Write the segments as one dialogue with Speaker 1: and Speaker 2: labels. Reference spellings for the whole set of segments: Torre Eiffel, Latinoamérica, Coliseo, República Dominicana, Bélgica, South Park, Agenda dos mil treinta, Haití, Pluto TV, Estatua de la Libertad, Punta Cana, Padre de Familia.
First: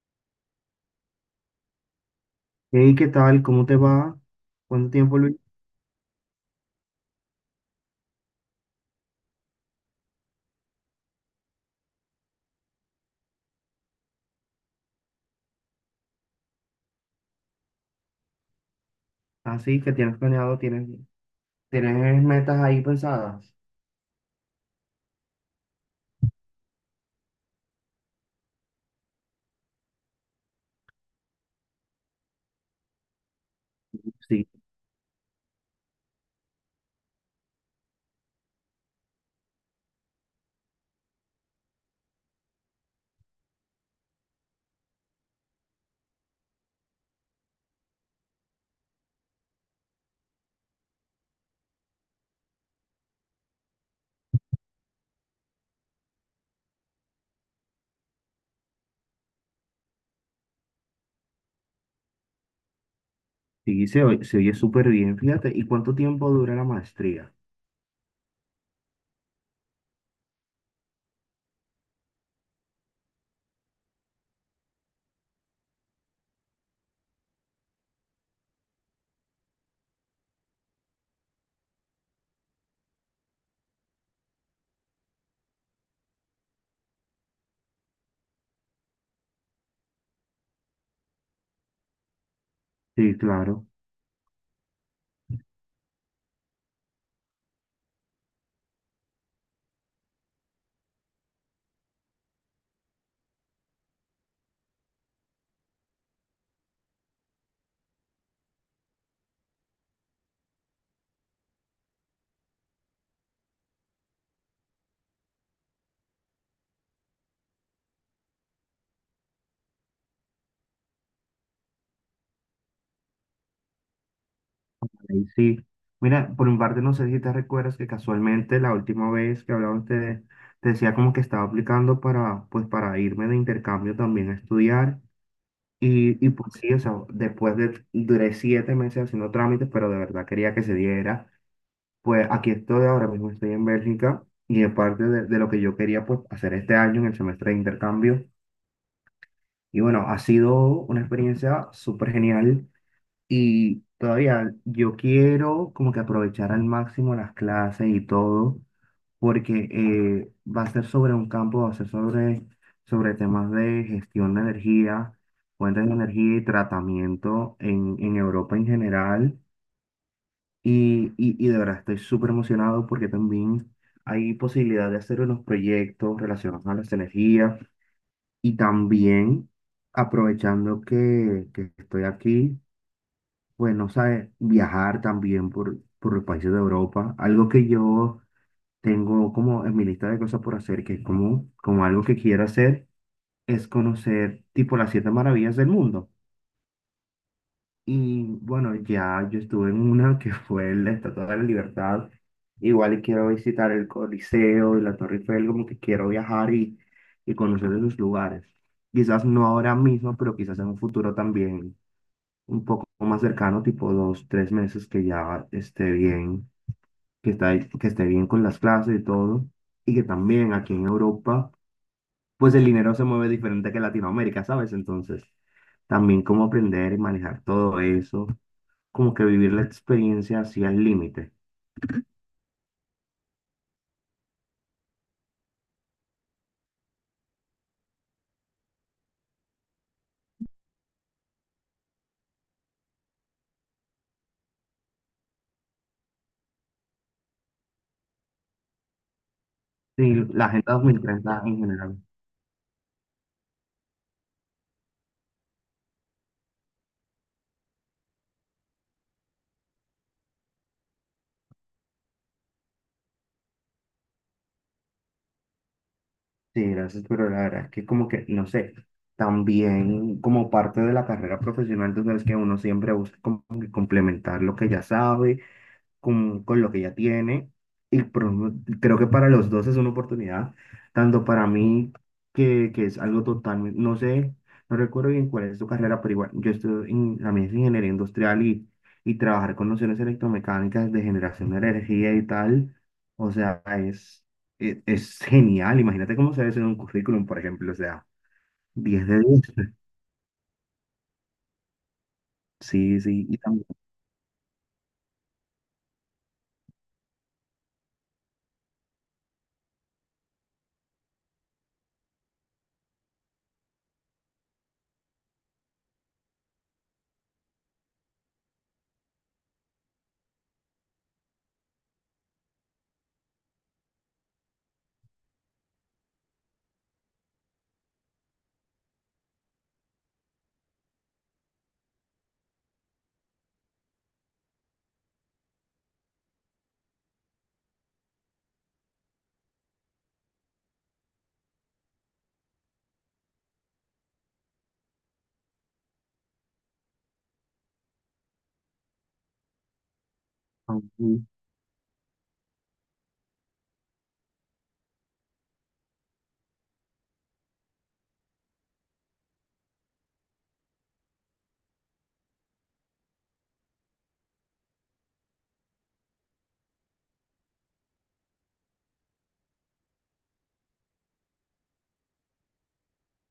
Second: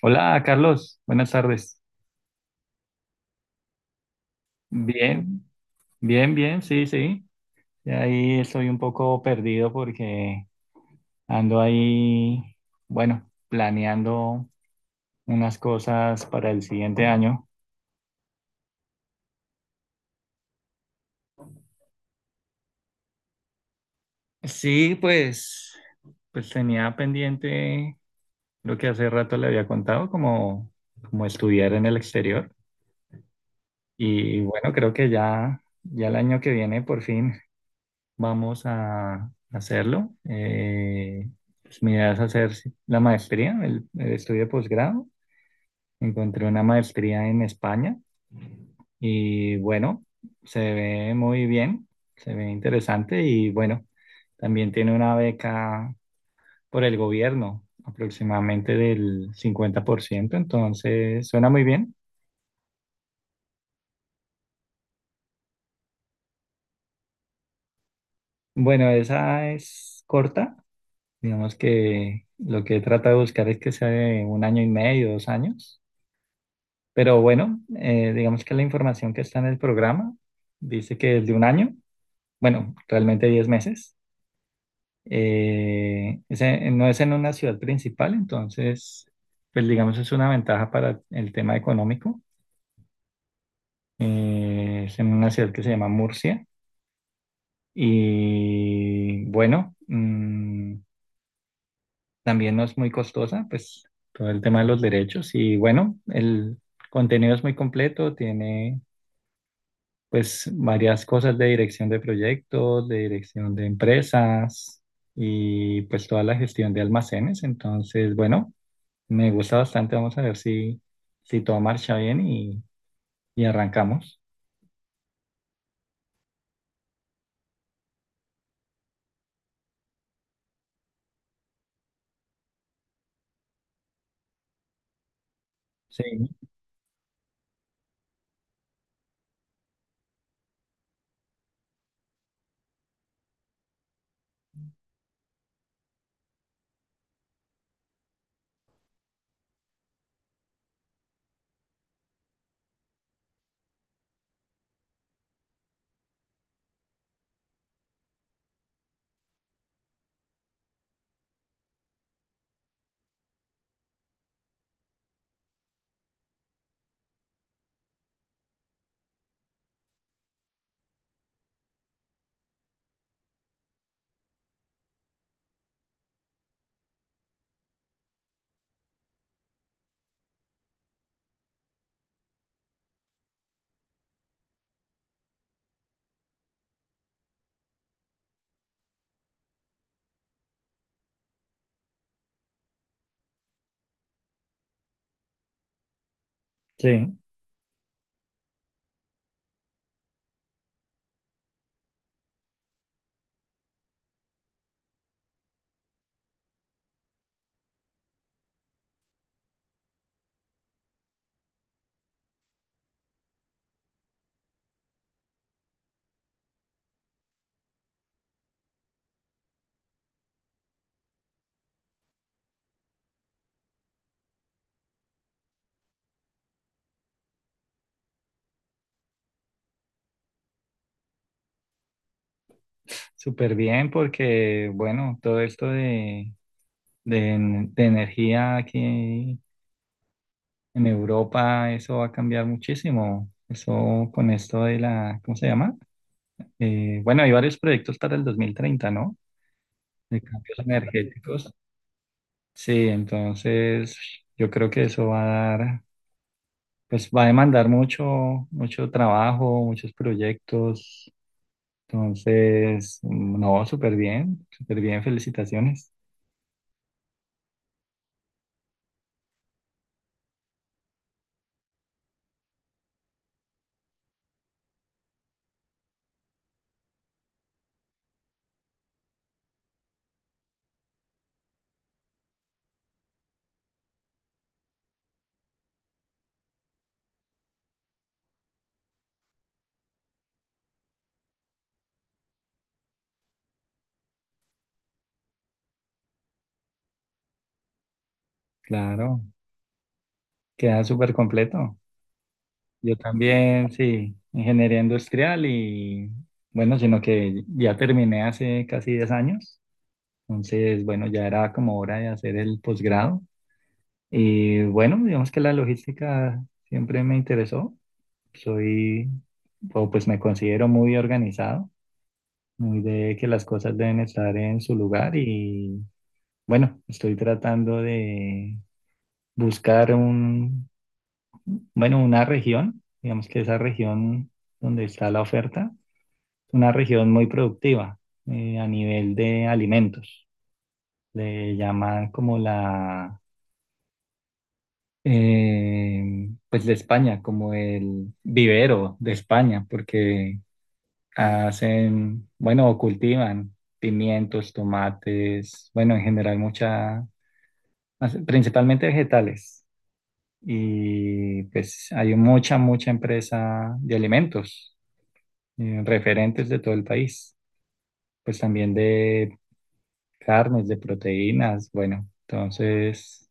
Speaker 1: Hola, Carlos. Buenas tardes.
Speaker 2: Hey, ¿qué tal? ¿Cómo te va? ¿Cuánto tiempo, Luis?
Speaker 1: Bien, bien, bien, sí, sí. Y ahí estoy un poco perdido porque ando ahí, bueno, planeando unas cosas para el siguiente año.
Speaker 2: Así que tienes planeado, tienes metas ahí pensadas.
Speaker 1: Sí, pues tenía pendiente lo que hace rato le había contado, como estudiar en el exterior. Y
Speaker 2: Sí,
Speaker 1: bueno, creo que ya el año que viene por fin. Vamos a hacerlo. Pues mi idea es hacer la maestría, el estudio de posgrado. Encontré una maestría en España y bueno, se ve muy bien, se ve interesante y bueno, también tiene una beca por el gobierno, aproximadamente del 50%. Entonces suena muy bien.
Speaker 2: sí, se oye súper bien, fíjate. ¿Y cuánto tiempo dura la maestría?
Speaker 1: Bueno, esa es corta, digamos que lo que he tratado de buscar es que sea de 1 año y medio, 2 años. Pero bueno, digamos que la información que está en el programa dice que es de 1 año, bueno, realmente 10 meses. No es en una ciudad principal, entonces, pues digamos es una ventaja para el tema económico.
Speaker 2: Sí, claro.
Speaker 1: Es en una ciudad que se llama Murcia y bueno, también no es muy costosa, pues todo el tema de los derechos y bueno, el contenido es muy completo, tiene pues varias cosas de dirección de proyectos, de dirección de empresas y pues toda la gestión de almacenes. Entonces, bueno, me gusta bastante. Vamos a ver si todo marcha bien y arrancamos.
Speaker 2: Ahí sí. Mira, por mi parte, no sé si te recuerdas que casualmente la última vez que hablamos te decía como que estaba aplicando para, pues, para irme de intercambio también a estudiar.
Speaker 1: Sí,
Speaker 2: Y pues sí, o sea, después de, duré 7 meses haciendo trámites, pero de verdad quería que se diera. Pues aquí estoy ahora mismo, estoy en Bélgica y es parte de lo que yo quería pues, hacer este año en el semestre de intercambio. Y bueno, ha sido una experiencia súper genial y todavía yo quiero como que aprovechar al máximo las clases y todo, porque va a ser sobre un campo, va a ser sobre temas de gestión de energía, fuentes de energía y tratamiento en Europa en general. Y de verdad estoy súper emocionado porque también hay posibilidad de hacer unos proyectos relacionados a las energías y también aprovechando que estoy aquí, pues no sabes, viajar también por los países de Europa, algo que yo tengo como en mi lista de cosas por hacer, que es como algo que quiero hacer, es conocer tipo las siete maravillas del mundo.
Speaker 1: sí,
Speaker 2: Y bueno, ya yo estuve en una que fue la Estatua de la Libertad. Igual y quiero visitar el Coliseo y la Torre Eiffel, como que quiero viajar y conocer esos lugares. Quizás no ahora mismo, pero quizás en un futuro también un poco más cercano, tipo dos, tres meses que ya esté bien, que esté bien con las clases y todo. Y que también aquí en Europa, pues el dinero se mueve diferente que en Latinoamérica, ¿sabes? Entonces, también cómo aprender y manejar todo eso como que vivir la experiencia así al límite.
Speaker 1: súper bien porque, bueno, todo esto de energía aquí en Europa, eso va a cambiar muchísimo. Eso con esto de la, ¿cómo se llama? Bueno, hay varios proyectos para el 2030, ¿no?
Speaker 2: Sí,
Speaker 1: De
Speaker 2: la
Speaker 1: cambios
Speaker 2: Agenda 2030
Speaker 1: energéticos.
Speaker 2: en general.
Speaker 1: Sí, entonces yo creo que eso va a dar, pues va a demandar mucho, mucho trabajo, muchos proyectos. Entonces, no, súper bien, felicitaciones.
Speaker 2: Sí, gracias, pero la verdad es que como que, no sé, también como parte de la carrera profesional, tú sabes que uno siempre busca como que complementar lo que ya sabe con lo que ya tiene. Y pro- Creo que para los dos es una oportunidad, tanto para mí, que es algo totalmente, no sé, no recuerdo bien cuál es tu carrera, pero igual yo estoy en la mía ingeniería industrial y trabajar con nociones electromecánicas de generación de energía y tal, o sea, es genial. Imagínate cómo se ve eso en un currículum, por ejemplo, o sea, 10 de
Speaker 1: Claro,
Speaker 2: 10.
Speaker 1: queda súper completo. Yo
Speaker 2: Sí, sí, y
Speaker 1: también, sí, ingeniería industrial y bueno, sino que ya terminé hace casi 10 años. Entonces, bueno, ya era como hora de hacer el posgrado. Y bueno, digamos que la logística siempre me interesó. Soy, o pues me considero muy organizado, muy de que las cosas deben estar en su lugar y bueno, estoy tratando de buscar bueno, una región, digamos que esa región donde está la oferta, una región muy productiva a nivel de alimentos. Le llaman como la pues de España, como el vivero de España, porque
Speaker 2: también.
Speaker 1: hacen, bueno, o cultivan pimientos, tomates, bueno, en general mucha, principalmente vegetales. Y pues hay mucha, mucha empresa de alimentos, referentes de todo el país, pues también de carnes, de proteínas, bueno, entonces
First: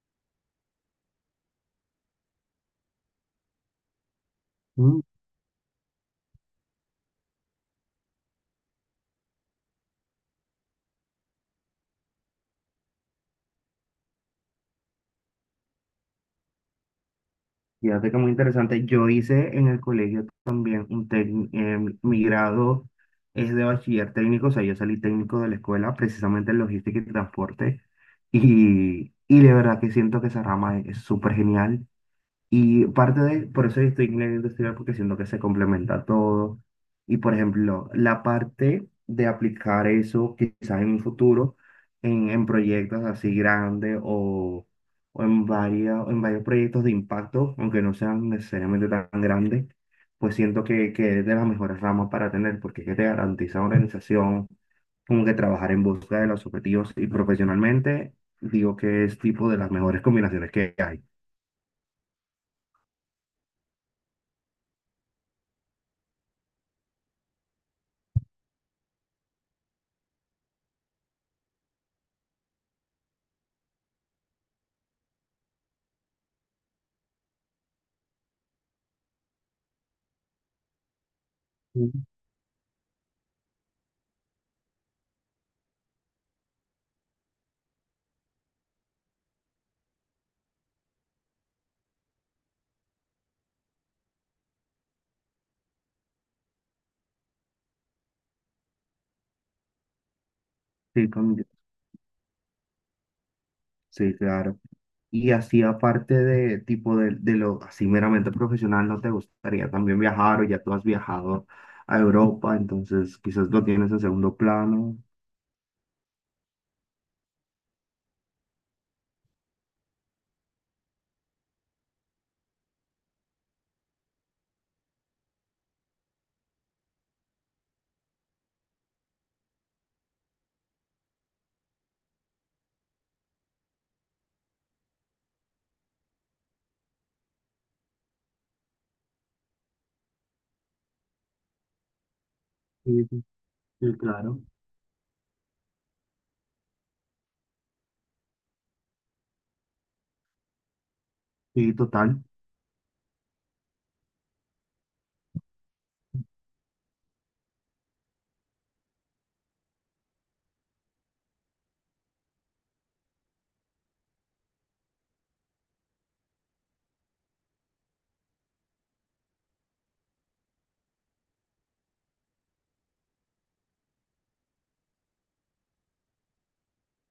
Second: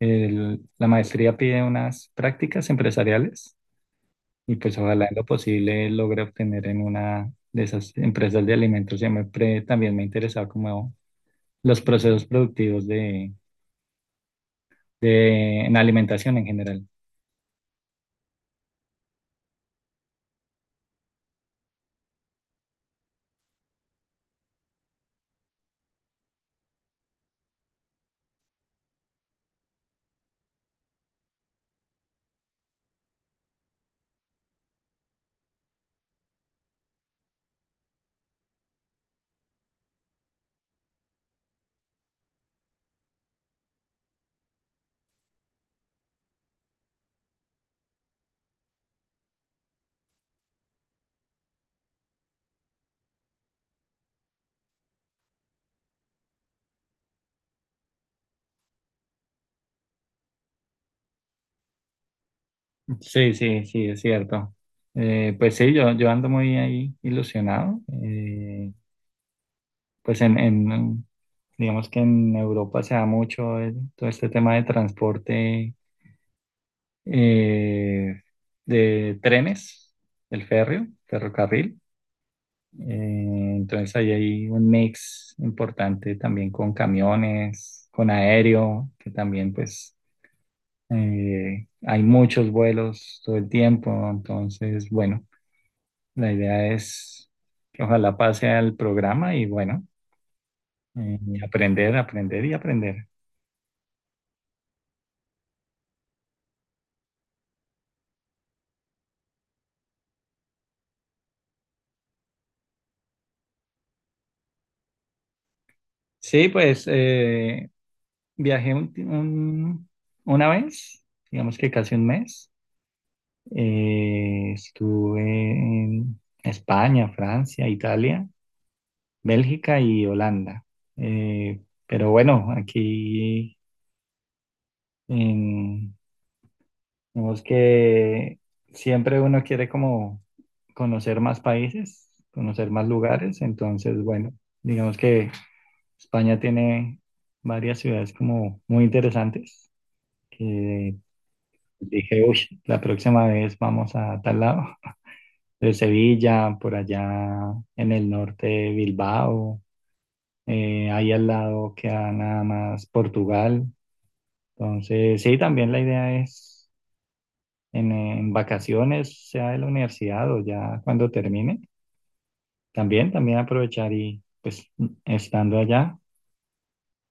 Speaker 1: la maestría pide unas prácticas empresariales. Y pues ojalá en lo posible logre obtener en una de esas empresas de alimentos. Siempre también me interesaba como los procesos productivos de, en alimentación en general.
Speaker 2: Fíjate que muy interesante. Yo hice en el colegio también un técnico, mi grado es de bachiller técnico, o sea, yo salí técnico de la escuela precisamente en logística y transporte. Y de verdad que siento que esa rama es súper genial. Y parte de, por eso yo estoy en ingeniería industrial, porque siento que se complementa todo. Y por ejemplo, la parte de aplicar eso quizás en un futuro, en proyectos así grandes o, en varios proyectos de impacto, aunque no sean necesariamente tan grandes, pues siento que es de las mejores ramas para tener, porque es que te garantiza organización, como que trabajar en busca de los objetivos y profesionalmente, digo que es tipo de las mejores combinaciones que hay.
Speaker 1: Sí, sí, sí, es cierto. Pues sí, yo ando muy ahí ilusionado. Pues digamos que en Europa se da mucho todo este tema de transporte eh, de trenes, el férreo, ferrocarril.
Speaker 2: Mm.
Speaker 1: Entonces ahí hay un mix importante también con camiones, con aéreo, que también pues hay muchos vuelos todo el tiempo. Entonces, bueno, la idea es que ojalá pase al programa y bueno,
Speaker 2: Sí,
Speaker 1: eh, aprender, aprender y aprender.
Speaker 2: Sí, claro. Y así aparte de tipo de lo así meramente profesional, ¿no te gustaría también viajar o ya tú has viajado a Europa? Entonces quizás lo tienes en segundo plano.
Speaker 1: Sí, pues viajé una vez, digamos que casi 1 mes. Estuve en España, Francia, Italia, Bélgica y Holanda. Eh, pero bueno, aquí en- vemos que siempre uno quiere como conocer más países, conocer más
Speaker 2: Sí, sí,
Speaker 1: lugares,
Speaker 2: sí,
Speaker 1: entonces bueno,
Speaker 2: claro.
Speaker 1: digamos que España tiene varias ciudades como muy interesantes que
Speaker 2: Sí, total.
Speaker 1: dije, uy, la próxima vez vamos a tal lado. De Sevilla, por allá en el norte, Bilbao, ahí al lado queda nada más Portugal. Entonces, sí, también la idea es en vacaciones, sea de la universidad o ya cuando termine, también, también aprovechar y pues estando allá,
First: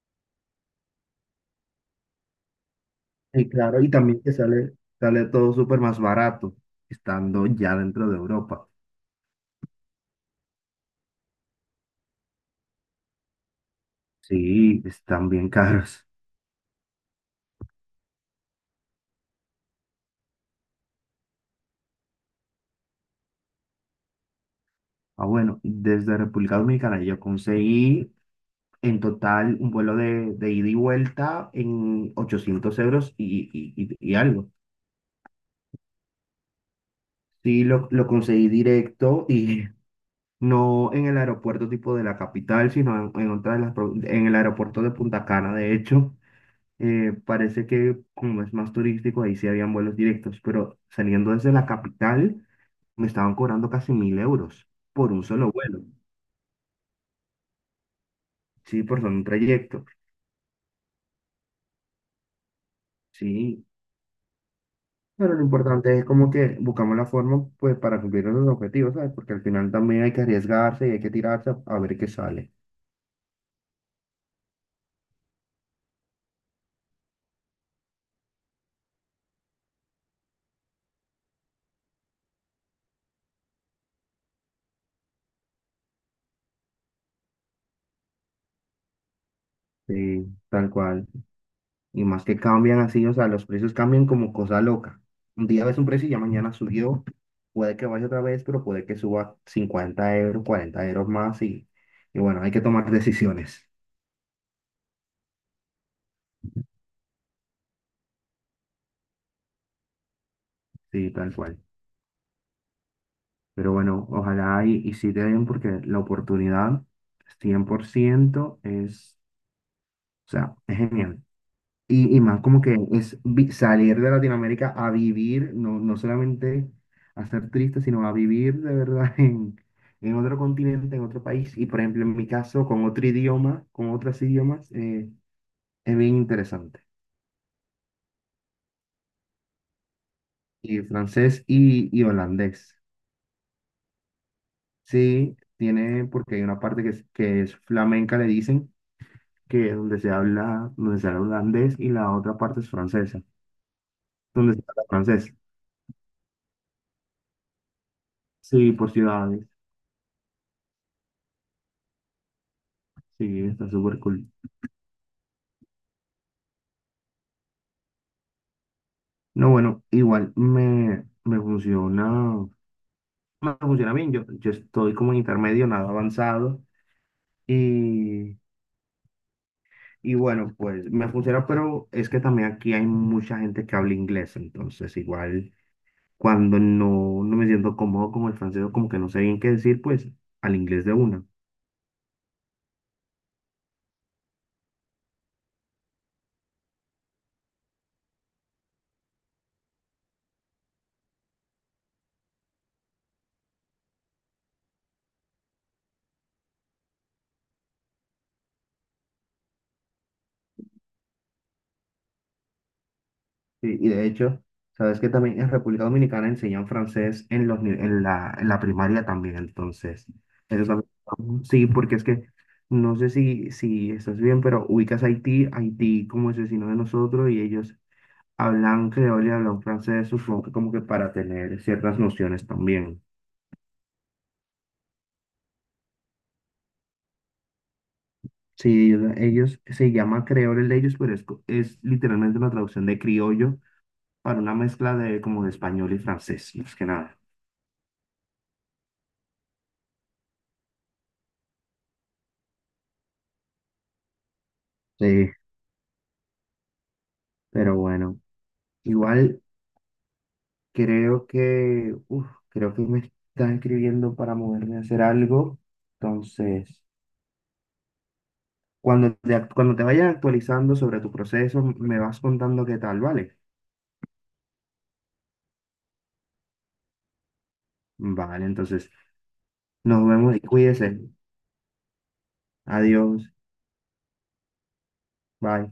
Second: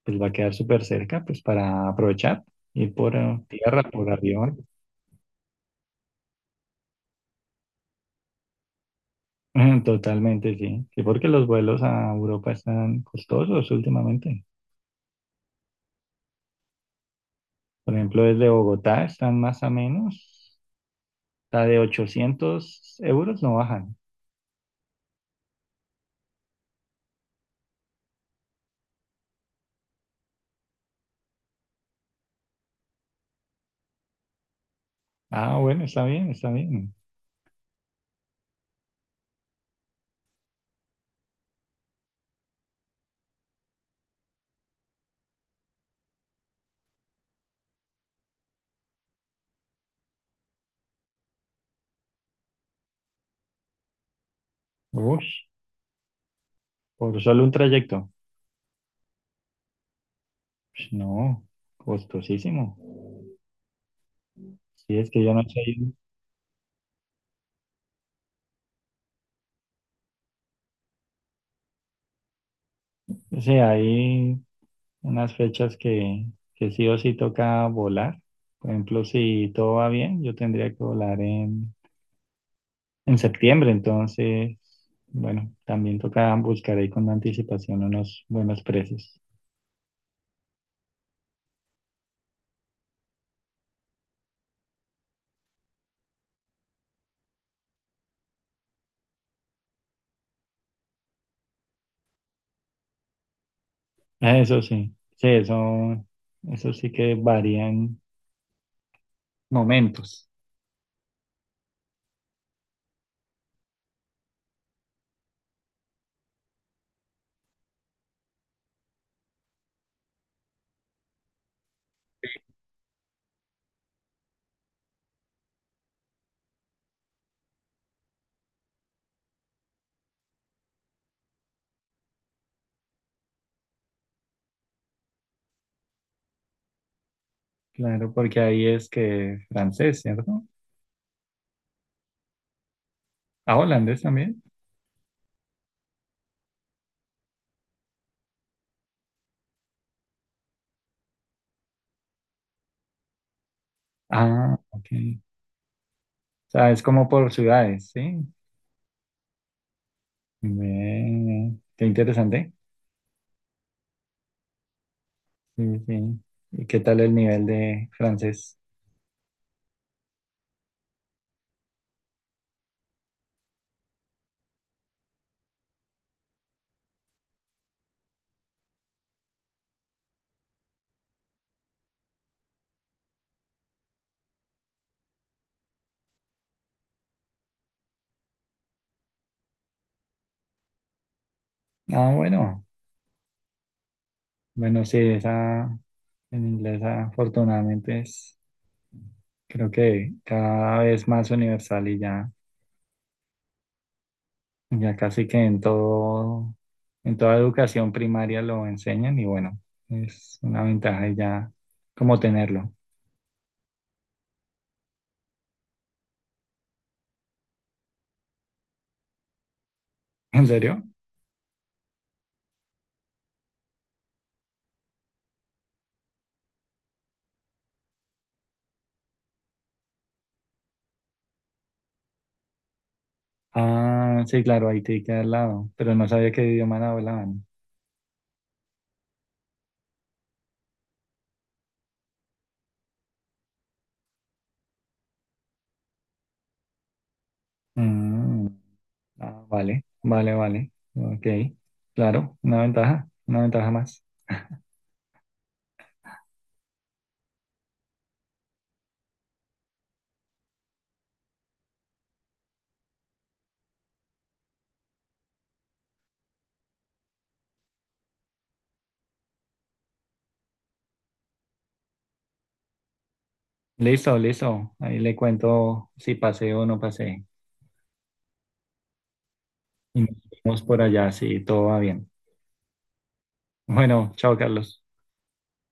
Speaker 1: pues va a quedar súper cerca, pues para aprovechar, ir por
Speaker 2: Sí,
Speaker 1: tierra,
Speaker 2: claro. Y
Speaker 1: por
Speaker 2: también que
Speaker 1: avión.
Speaker 2: sale, sale todo súper más barato estando ya dentro de Europa.
Speaker 1: Totalmente, sí. Sí, porque los vuelos a Europa están costosos últimamente.
Speaker 2: Sí, están bien caros.
Speaker 1: Por ejemplo, desde Bogotá están más o menos, la de 800 € no bajan.
Speaker 2: Ah, bueno, desde República Dominicana yo conseguí. En total, un vuelo de ida y vuelta en 800 euros y algo.
Speaker 1: Ah, bueno, está bien, está bien.
Speaker 2: Sí, lo conseguí directo y no en el aeropuerto tipo de la capital, sino en otra de las, en el aeropuerto de Punta Cana, de hecho. Parece que como es más turístico, ahí sí habían vuelos directos, pero saliendo desde la capital me estaban cobrando casi 1000 euros por un
Speaker 1: Uy,
Speaker 2: solo vuelo,
Speaker 1: por solo un trayecto.
Speaker 2: sí, por solo un trayecto.
Speaker 1: Pues no, costosísimo.
Speaker 2: Sí,
Speaker 1: Sí, es que yo
Speaker 2: pero
Speaker 1: no
Speaker 2: lo
Speaker 1: sé,
Speaker 2: importante es como que buscamos la forma pues para cumplir esos objetivos, ¿sabes? Porque al final también hay que arriesgarse y hay que tirarse a ver qué sale.
Speaker 1: o sea, hay unas fechas que sí o sí toca volar. Por ejemplo, si todo va bien, yo tendría que volar en septiembre, entonces, bueno, también toca buscar ahí con anticipación unos buenos precios.
Speaker 2: Sí, tal cual. Y más que cambian así, o sea, los precios cambian como cosa loca. Un día ves un precio y ya mañana subió. Puede que vaya otra vez, pero puede que suba 50 euros, 40 euros más y bueno, hay que tomar decisiones.
Speaker 1: Ah, eso sí, sí, eso sí que varían momentos.
Speaker 2: Sí, tal cual. Pero bueno, ojalá y sí te den porque la oportunidad 100% es, o sea, es genial. Y más como que es salir de Latinoamérica a vivir, no, no solamente a ser triste, sino a vivir de verdad en otro continente, en otro país. Y por ejemplo, en mi caso, con otro idioma, con otros idiomas, es bien interesante.
Speaker 1: Claro, porque ahí es que francés, ¿cierto?
Speaker 2: Y francés y holandés.
Speaker 1: Ah, holandés también.
Speaker 2: Sí, tiene, porque hay una parte que es flamenca, le dicen, que es donde se habla holandés y la otra parte es francesa, donde
Speaker 1: Ah,
Speaker 2: se habla
Speaker 1: ok.
Speaker 2: francés.
Speaker 1: O sea, es como por ciudades, ¿sí?
Speaker 2: Sí, por ciudades.
Speaker 1: Ve, qué interesante.
Speaker 2: Sí, está súper cool.
Speaker 1: Sí, sí. ¿Y qué tal el nivel de francés?
Speaker 2: No, bueno, igual me funciona, me funciona bien. Yo estoy como en intermedio, nada avanzado. Y, y bueno, pues me funciona, pero es que también aquí hay mucha gente que habla inglés. Entonces, igual cuando no, no me siento cómodo con el francés, o como que no sé bien qué decir, pues al inglés de una.
Speaker 1: Ah, bueno. Bueno, sí, esa en inglés afortunadamente es, creo que cada vez más universal y ya, ya casi que en todo, en toda educación primaria lo enseñan y bueno, es una ventaja y ya como tenerlo.
Speaker 2: Sí, y de hecho, sabes que también en República Dominicana enseñan francés en los, ni- en la primaria también, entonces,
Speaker 1: ¿En serio?
Speaker 2: eso también. Sí, porque es que no sé si estás bien, pero ubicas Haití, Haití como es vecino de nosotros y ellos hablan creol y hablan francés, supongo que como que para tener ciertas nociones también.
Speaker 1: Ah, sí, claro, Haití queda al lado, pero no sabía qué idioma hablaban.
Speaker 2: Sí, se llama creol el de ellos, pero es literalmente una traducción de criollo para una mezcla de como de español y francés, más que nada.
Speaker 1: Mm. Ah, vale, vale, vale. Ok, claro, una ventaja más.
Speaker 2: Sí, pero bueno. Igual creo que, uf, creo que me están escribiendo para moverme a hacer algo. Entonces, cuando te vayan actualizando sobre tu proceso, me vas contando qué tal, ¿vale?
Speaker 1: Listo, listo. Ahí le cuento si pasé o no pasé.
Speaker 2: Vale, entonces,
Speaker 1: Y
Speaker 2: nos
Speaker 1: nos
Speaker 2: vemos y
Speaker 1: vemos por
Speaker 2: cuídese.
Speaker 1: allá si todo va bien.
Speaker 2: Adiós.
Speaker 1: Bueno, chao, Carlos.
Speaker 2: Bye.